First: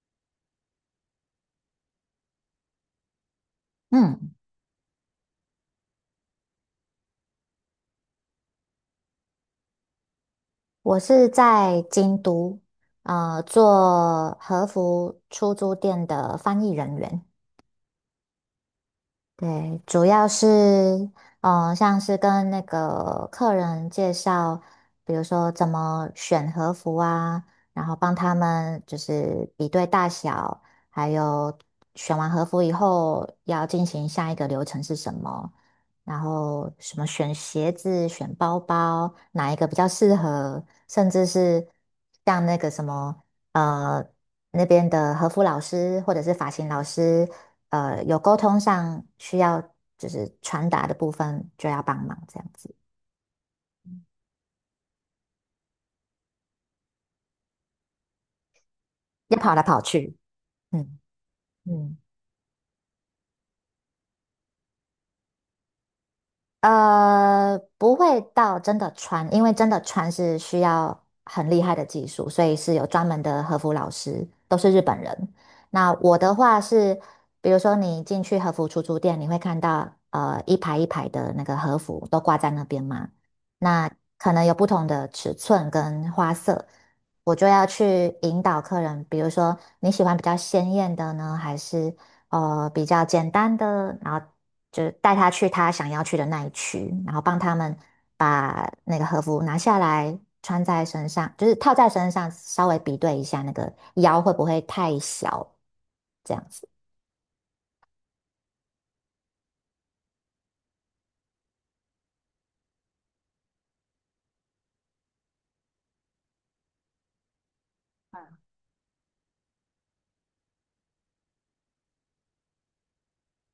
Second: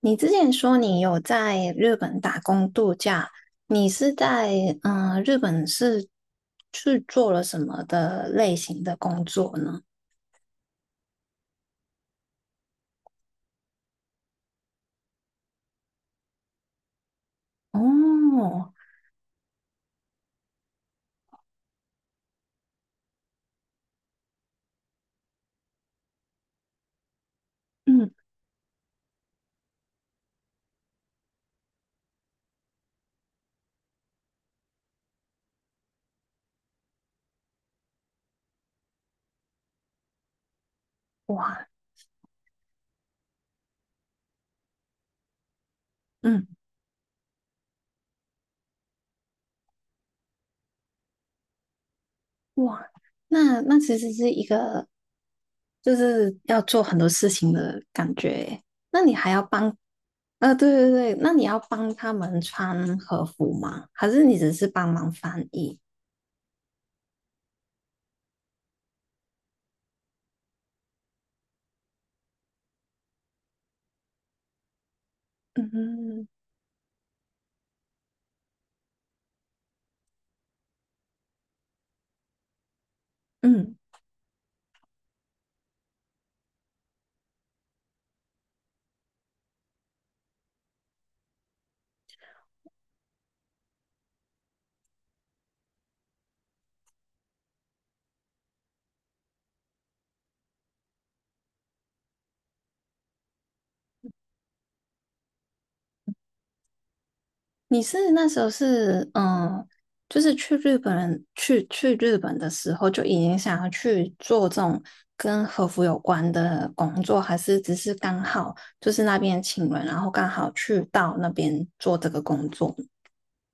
你之前说你有在日本打工度假，你是嗯，在日本是去做了什么的类型的工作呢？我是在京都，做和服出租店的翻译人员。哦，对，主要是，像是跟那个客人介绍，比如说怎么选和服啊，然后嗯，帮他们就是比对大小，还有选完和服以后要进行下一个流程是什么，然后什么选鞋子、选包包，哪一个比较适合，甚至哇，是像那个什么，呃，那边的和服老师或者是嗯，发型老师。有沟通上需要就是传达的部分就要帮忙这样子，哇，那其实是一个就是要做很多事情的感觉耶那你还要要跑来帮，跑去，啊？对对嗯对，那你要帮嗯。他们穿和服吗？还是你只是帮忙翻译？不会到真的穿，因为真的穿是需要很厉害的技术，所以是有专门的和服老师，都是日本人。那我嗯的话是，比如说你进去和服出租店，你会看到一排一排的那个和服都挂在那边嘛，嗯。那可能有不同的尺寸跟花色，我就要去引导客人，比如说你喜欢比较鲜艳的呢，还是？比较简单的，然后就是带他去他想要去的那一区，然后帮他们那个和服拿下来穿在身上，就是套在身上，稍微比对一下那个腰会不会太小，这样子。你是那时候是就是去日本的时候就已经想要去做这种跟和服有关的工作，还是只是刚好就是那边请人，然后刚好去到那边做这个工作？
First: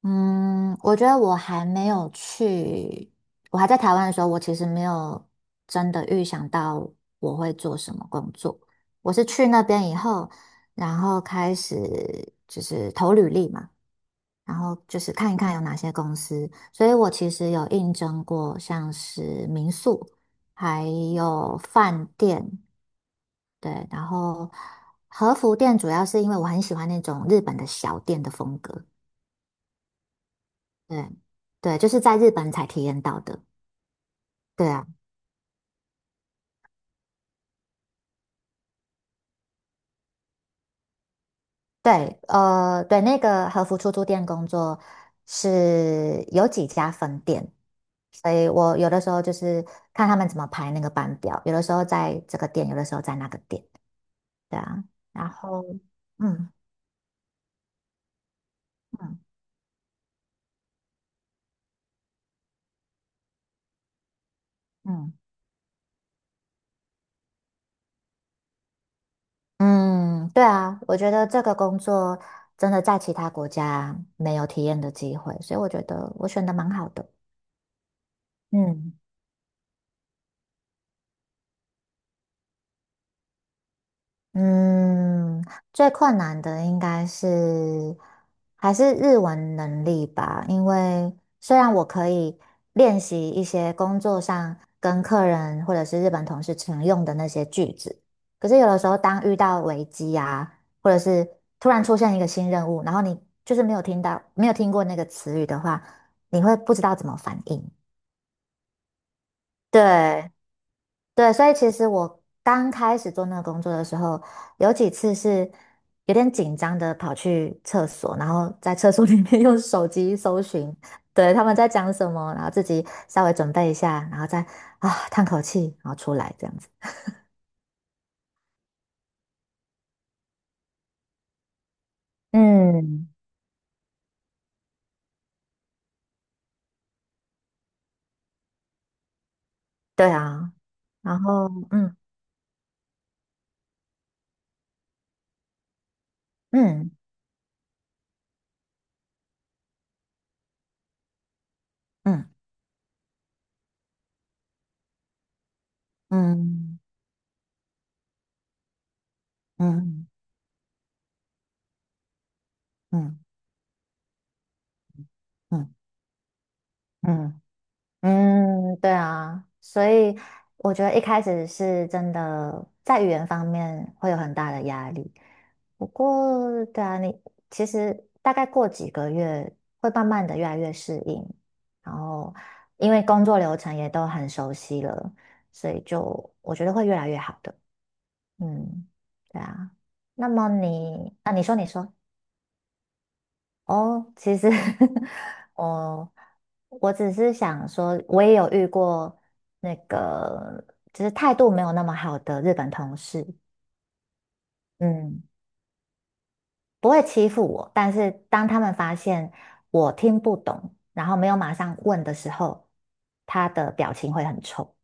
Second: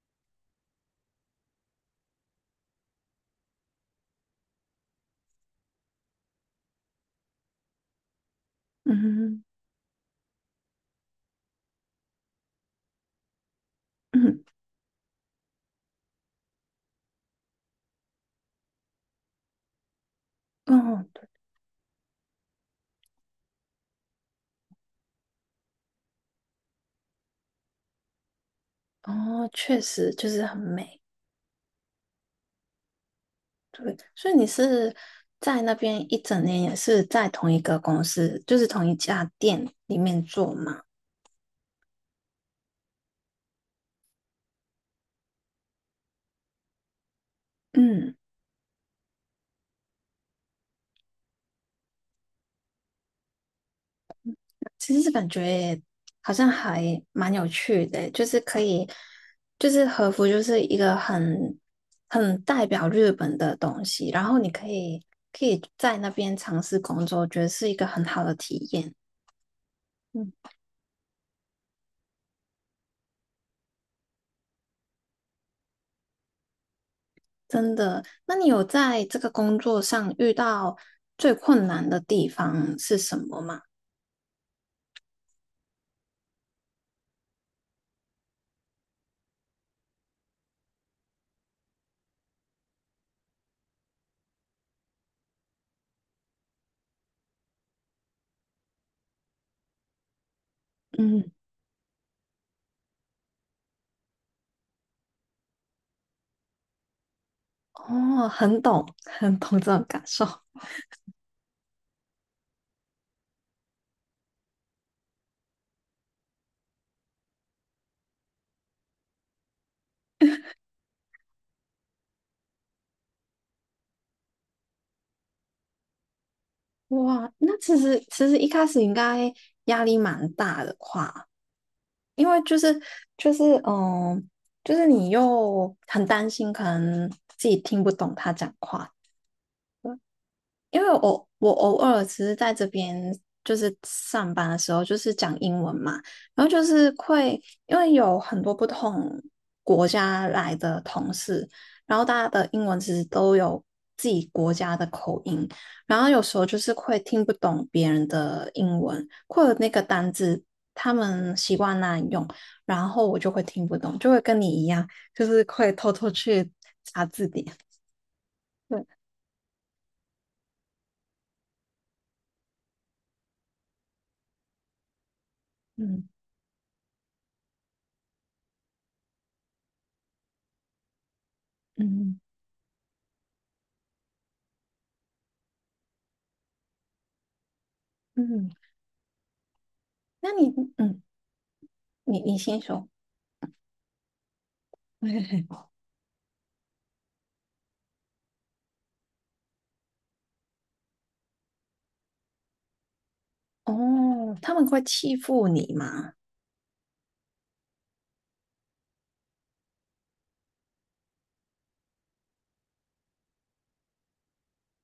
嗯，我觉得我还没有去，我还在台湾的时候，我其实没有真的预想到我会做什么工作。我是嗯去那边以后，然后开始就是投履历嘛。嗯然后就是看一看有哪些公司。所以我其实有应征过，像是民宿，还哦有饭店，对，然后和服店主要是因为我很喜欢那种日本的小店的风格，哦，确实就是很美，对，对，就是在日本才体验到的。对，所以你对啊，是在那边一整年也是在同一个公司，就是同一家店里面做吗？对，对，那个和服出租店工作是有几家分店，嗯。所以我有的时候就是看他们怎么排那个班表，有的时候在这个店，有的时候在那个店。对啊，其实感然后，觉好像嗯还蛮有趣的欸，就是可以，嗯就是和服就是一个很代表日本的东西，然后你可以嗯可以在那边尝试工作，我觉得是一个很好的体验。嗯，嗯，对啊，我觉得这个工作真的在其他国家没有体验的机会，所以我觉得我选的蛮好的。真的。那你有嗯在这个工作上遇到最困难的地方是什么吗？嗯，最困难的应该是还是日文能力吧，因为虽然我可以练习一些工作上跟客人或者是日本同事常用的那些句子，可是有的时候当遇到危机啊，或者是嗯，突然出现一个新任务，然后你就是没有听到，没有听过那个词语的话，你会不知道怎么反应。哦，很懂，很懂这种感受。对，对，所以其实我刚开始做那个工作的时候，有几次是有点紧张的跑去厕所，然后在厕所里面 用手机搜寻，对，他们在讲什么，然后自己稍微准备一下，然后再啊叹口气，然后出来这样子。哇，那其实一开始应该压力蛮大的话。因为嗯，就是嗯，就是你又很担心，可能自己听不懂他讲话，对对啊，因为然我后我偶嗯尔只是在这边就是上班的时候，就是讲英文嘛，然后就嗯是会因为有很多不同国家来的同事，然后大家嗯的英文其实都有自己国家的口音，然后有时候就是嗯会听不懂别人的英文，或者那个嗯单字他们习惯那样用，然嗯后我嗯就会听不懂，就会跟你一样，就是嗯会嗯。偷偷去查字嗯典。嗯，对，对啊，所以我觉得一开始是真的在语言方面会有很大的压力。不嗯过，对啊，你其实大概过几个月会慢慢的越来越适应，然嗯后因为工作流程也都很熟悉了，所以就我觉得会越来越好的。嗯，嗯，对啊。那那么你嗯，你啊，你说你说，你先说。哦，其实 我我只是想说，我也有遇过那个，就是态度没有那么好的日本同事，哦，他们会欺嗯，负你吗？不会欺负我，但是当他们发现我听不懂，然后没有马上问的时候，他的表情会很臭，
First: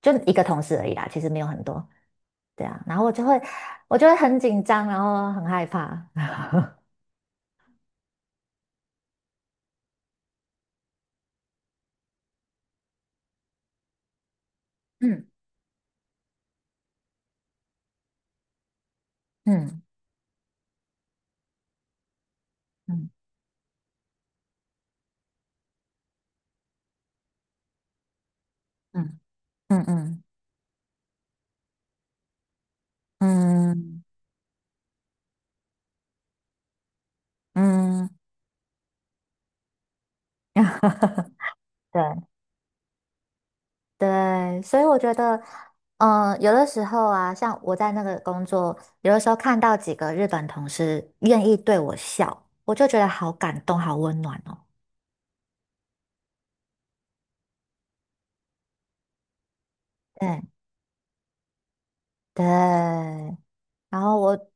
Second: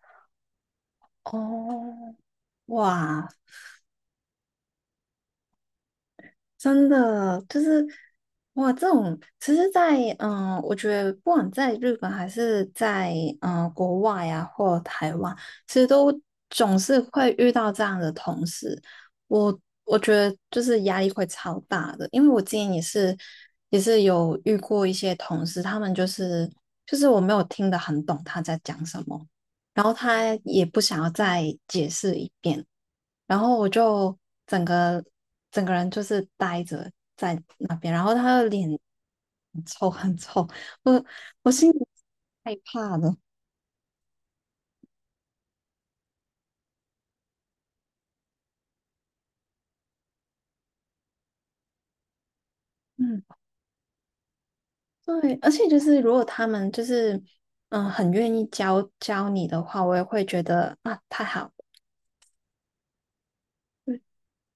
就一个同事而已啦，其实没有很多，哦，对啊，然后我就哇，会我就会很紧张，然后很害怕，真的就是哇，这种其实在，我觉得不管在日本还是在国外呀、或台嗯湾，其实都总是会遇到这样的同事。我嗯我觉得就是压力会超大的，因为我之前也嗯是也是有遇过一些同事，他们就是我没有听得很懂他在讲什嗯么，嗯然后嗯他也不想要再解释一遍。然后我嗯。就整个整个人就是呆着在那边，然嗯 后他的脸很臭很臭，我 我心里对害怕的，对，所以我觉得，有的时候啊，像我在那个工作，有的时候看到几个日本同事愿意对我笑，我就觉得嗯，好感动，好温暖哦。对，而且就是如果他们就是很愿意教教你的话，我也会对觉得啊太好了，对，然对后我，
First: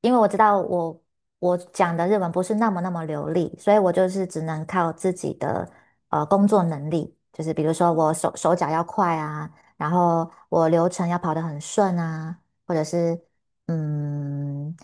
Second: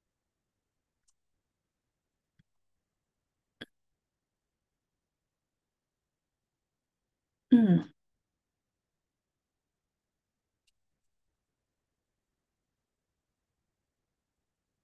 因为我知道我讲的日文不是那么流利，所以我就是只能靠自己的工作能力，就是比如嗯说我手脚要快啊，然后我流程要跑得很顺啊，或者是嗯，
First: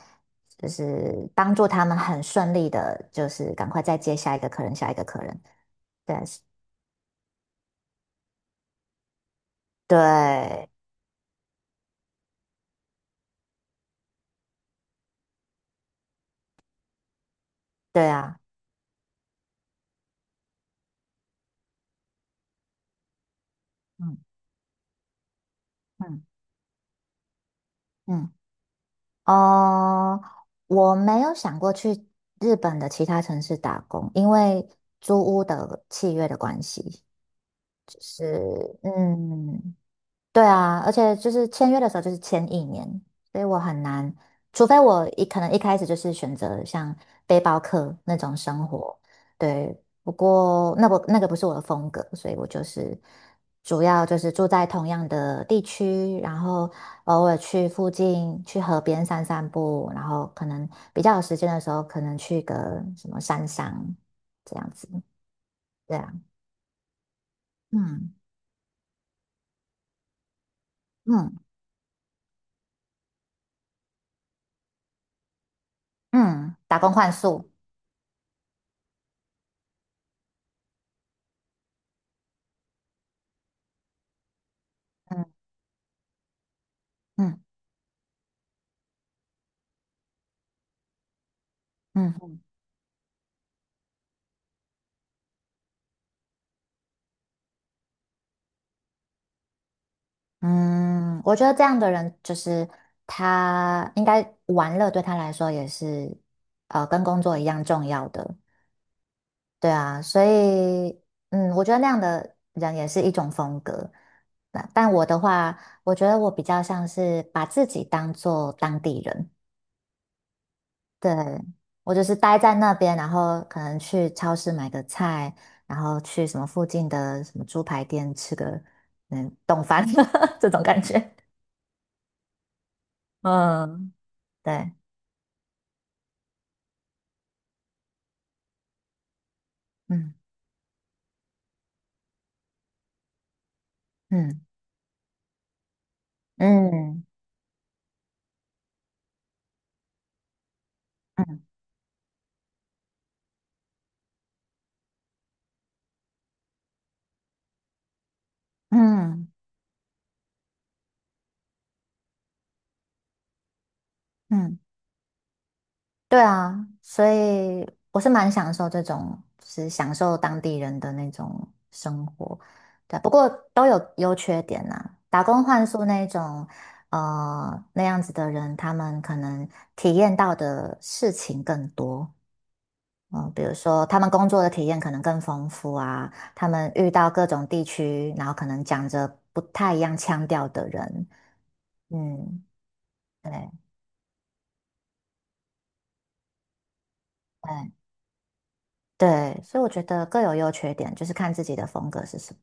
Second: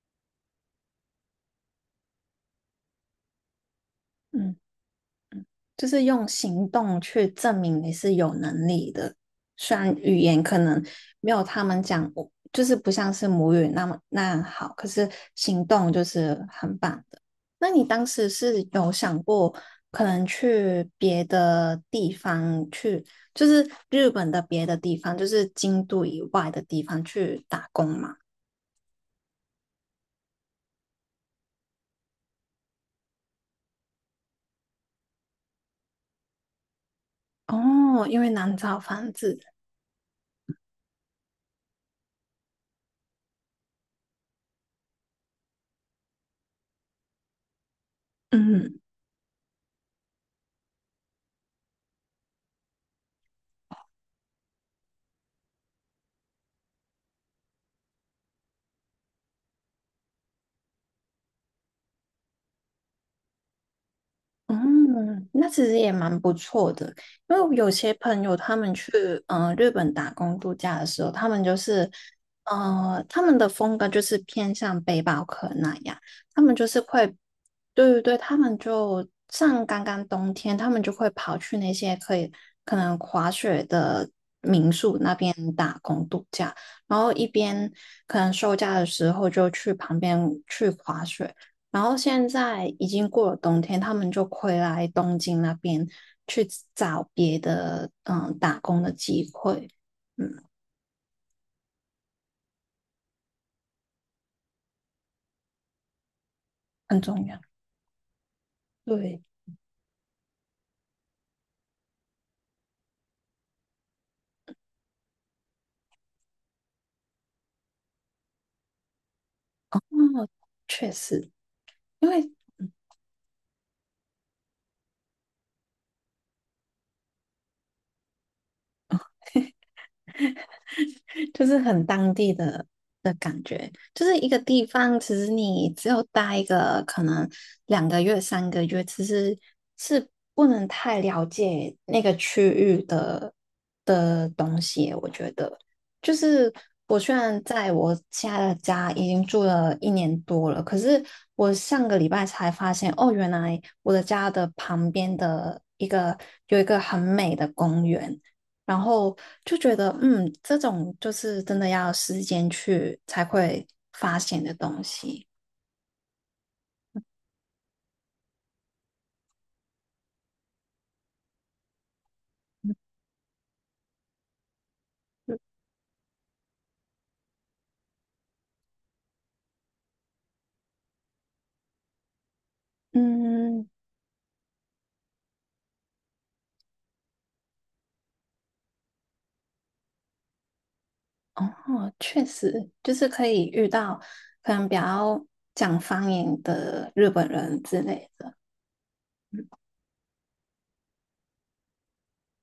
就是帮助他们很顺利的，就是赶快再接下一个嗯。客人，下一个客人。就是用行动去证明你是有能力的。虽然语言可对，能没有他们讲，就是不像是母语那么那好，可是行动就是很棒的。那你对当时啊，是有想过可能去别的地方去，就是日嗯本的别的地方，就是京都以嗯外的地方去打工吗？嗯。哦，我没有想过去日本的其他城市打工，因为租屋的契约的关系，就哦，因为是难找房子，嗯。对啊，而且就是签约的时候就是签一年，所以我很难，除非可能一开始就是选择像背包客那种生嗯。活，对。不过那我那个不是我的风格，所以我就是主要就是住在同样的地区，然后偶尔去附近去河边散散步，然后可能比较有时间的时候，可能去个什么山上这样子，嗯，那其实也对啊，蛮不错的，因为有些嗯朋友他们去日本打工度假的时候，他嗯们他们的风格就是偏向背包客那样，他们嗯，就打是工会，换宿，对对对，他们就像刚刚冬天，他们就会跑去那些可能滑雪的边嗯打工度假，然后一嗯边可能休假的时候就去旁边去滑雪。然后现嗯。在已经过了冬天，他们就回来东京那边去找别的打工的机会，嗯，嗯，我觉得这样的人就是他应该玩乐对他来说也是很跟工重作要。一样重要的，对，对啊，所以嗯，我觉得那样的人也是一种风格。那但我的话，我觉得我比较像是把自己当做当地人，嗯，确对，实，我就因是为待在那边，然后可能去超市买个菜，然后去什么附近的什么猪排店吃个冻饭 这种感觉，就是很当地的感觉，嗯，就是一个地对。方，其实你只有待一个可能2个月、3个月，其实是嗯不能太了解那个区域的嗯东西。我觉得，就是我嗯虽然在我现在的家已经住了一年多了，可是嗯我上个礼拜才发现，哦，原来我的家的旁边的一个有一个很美的公园。然后嗯就觉得，这种就是真的要时间去才会发现的嗯，东西。对啊，所以我是蛮享受这种，就是享受当地人的那种生活。对啊，不过都有优缺点呐、打工换宿那种，那样子的人，他们可能体验到的事情更多。比如嗯，说他们工作的体验可能更丰富啊，他们遇到各种地区，然后可能讲着不太一样腔调的人，哦，确嗯，实，就是可对。以遇到可能比较讲方言的日本人对之类的。对，所以我觉得各有优缺点，就是看自己的风格是什么。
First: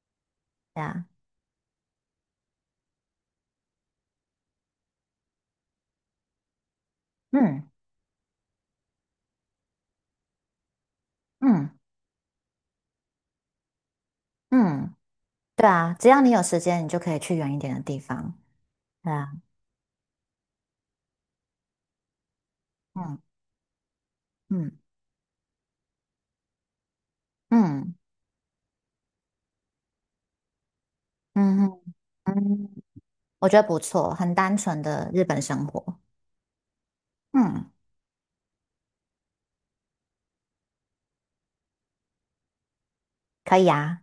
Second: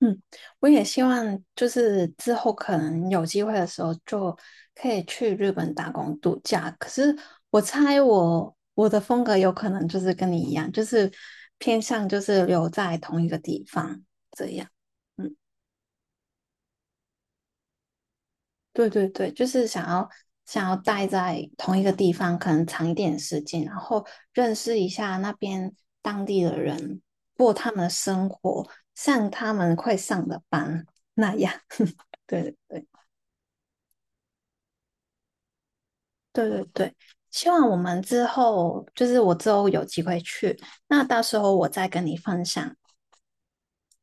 嗯，我对也希啊，望就是之后可能有机会的时候就可以去日本打工度假。可是我嗯猜我的风格有可能就是跟你一样，就是嗯偏向就是留在同一个地方这样。嗯，嗯，对啊，只要你有时间，你就可以去远一点的地方。对对对对，啊，就是想要待在同一个地方，可能长一嗯点时间，然后认识嗯一下那边当地的人，过他们的嗯生活，像他们会上的班那样。嗯哼 对嗯，对对。我觉得不错，很单纯的日本生活。对对对，希望嗯，我们之后就是我之后有机会去，那到时候我再跟你分享可以啊。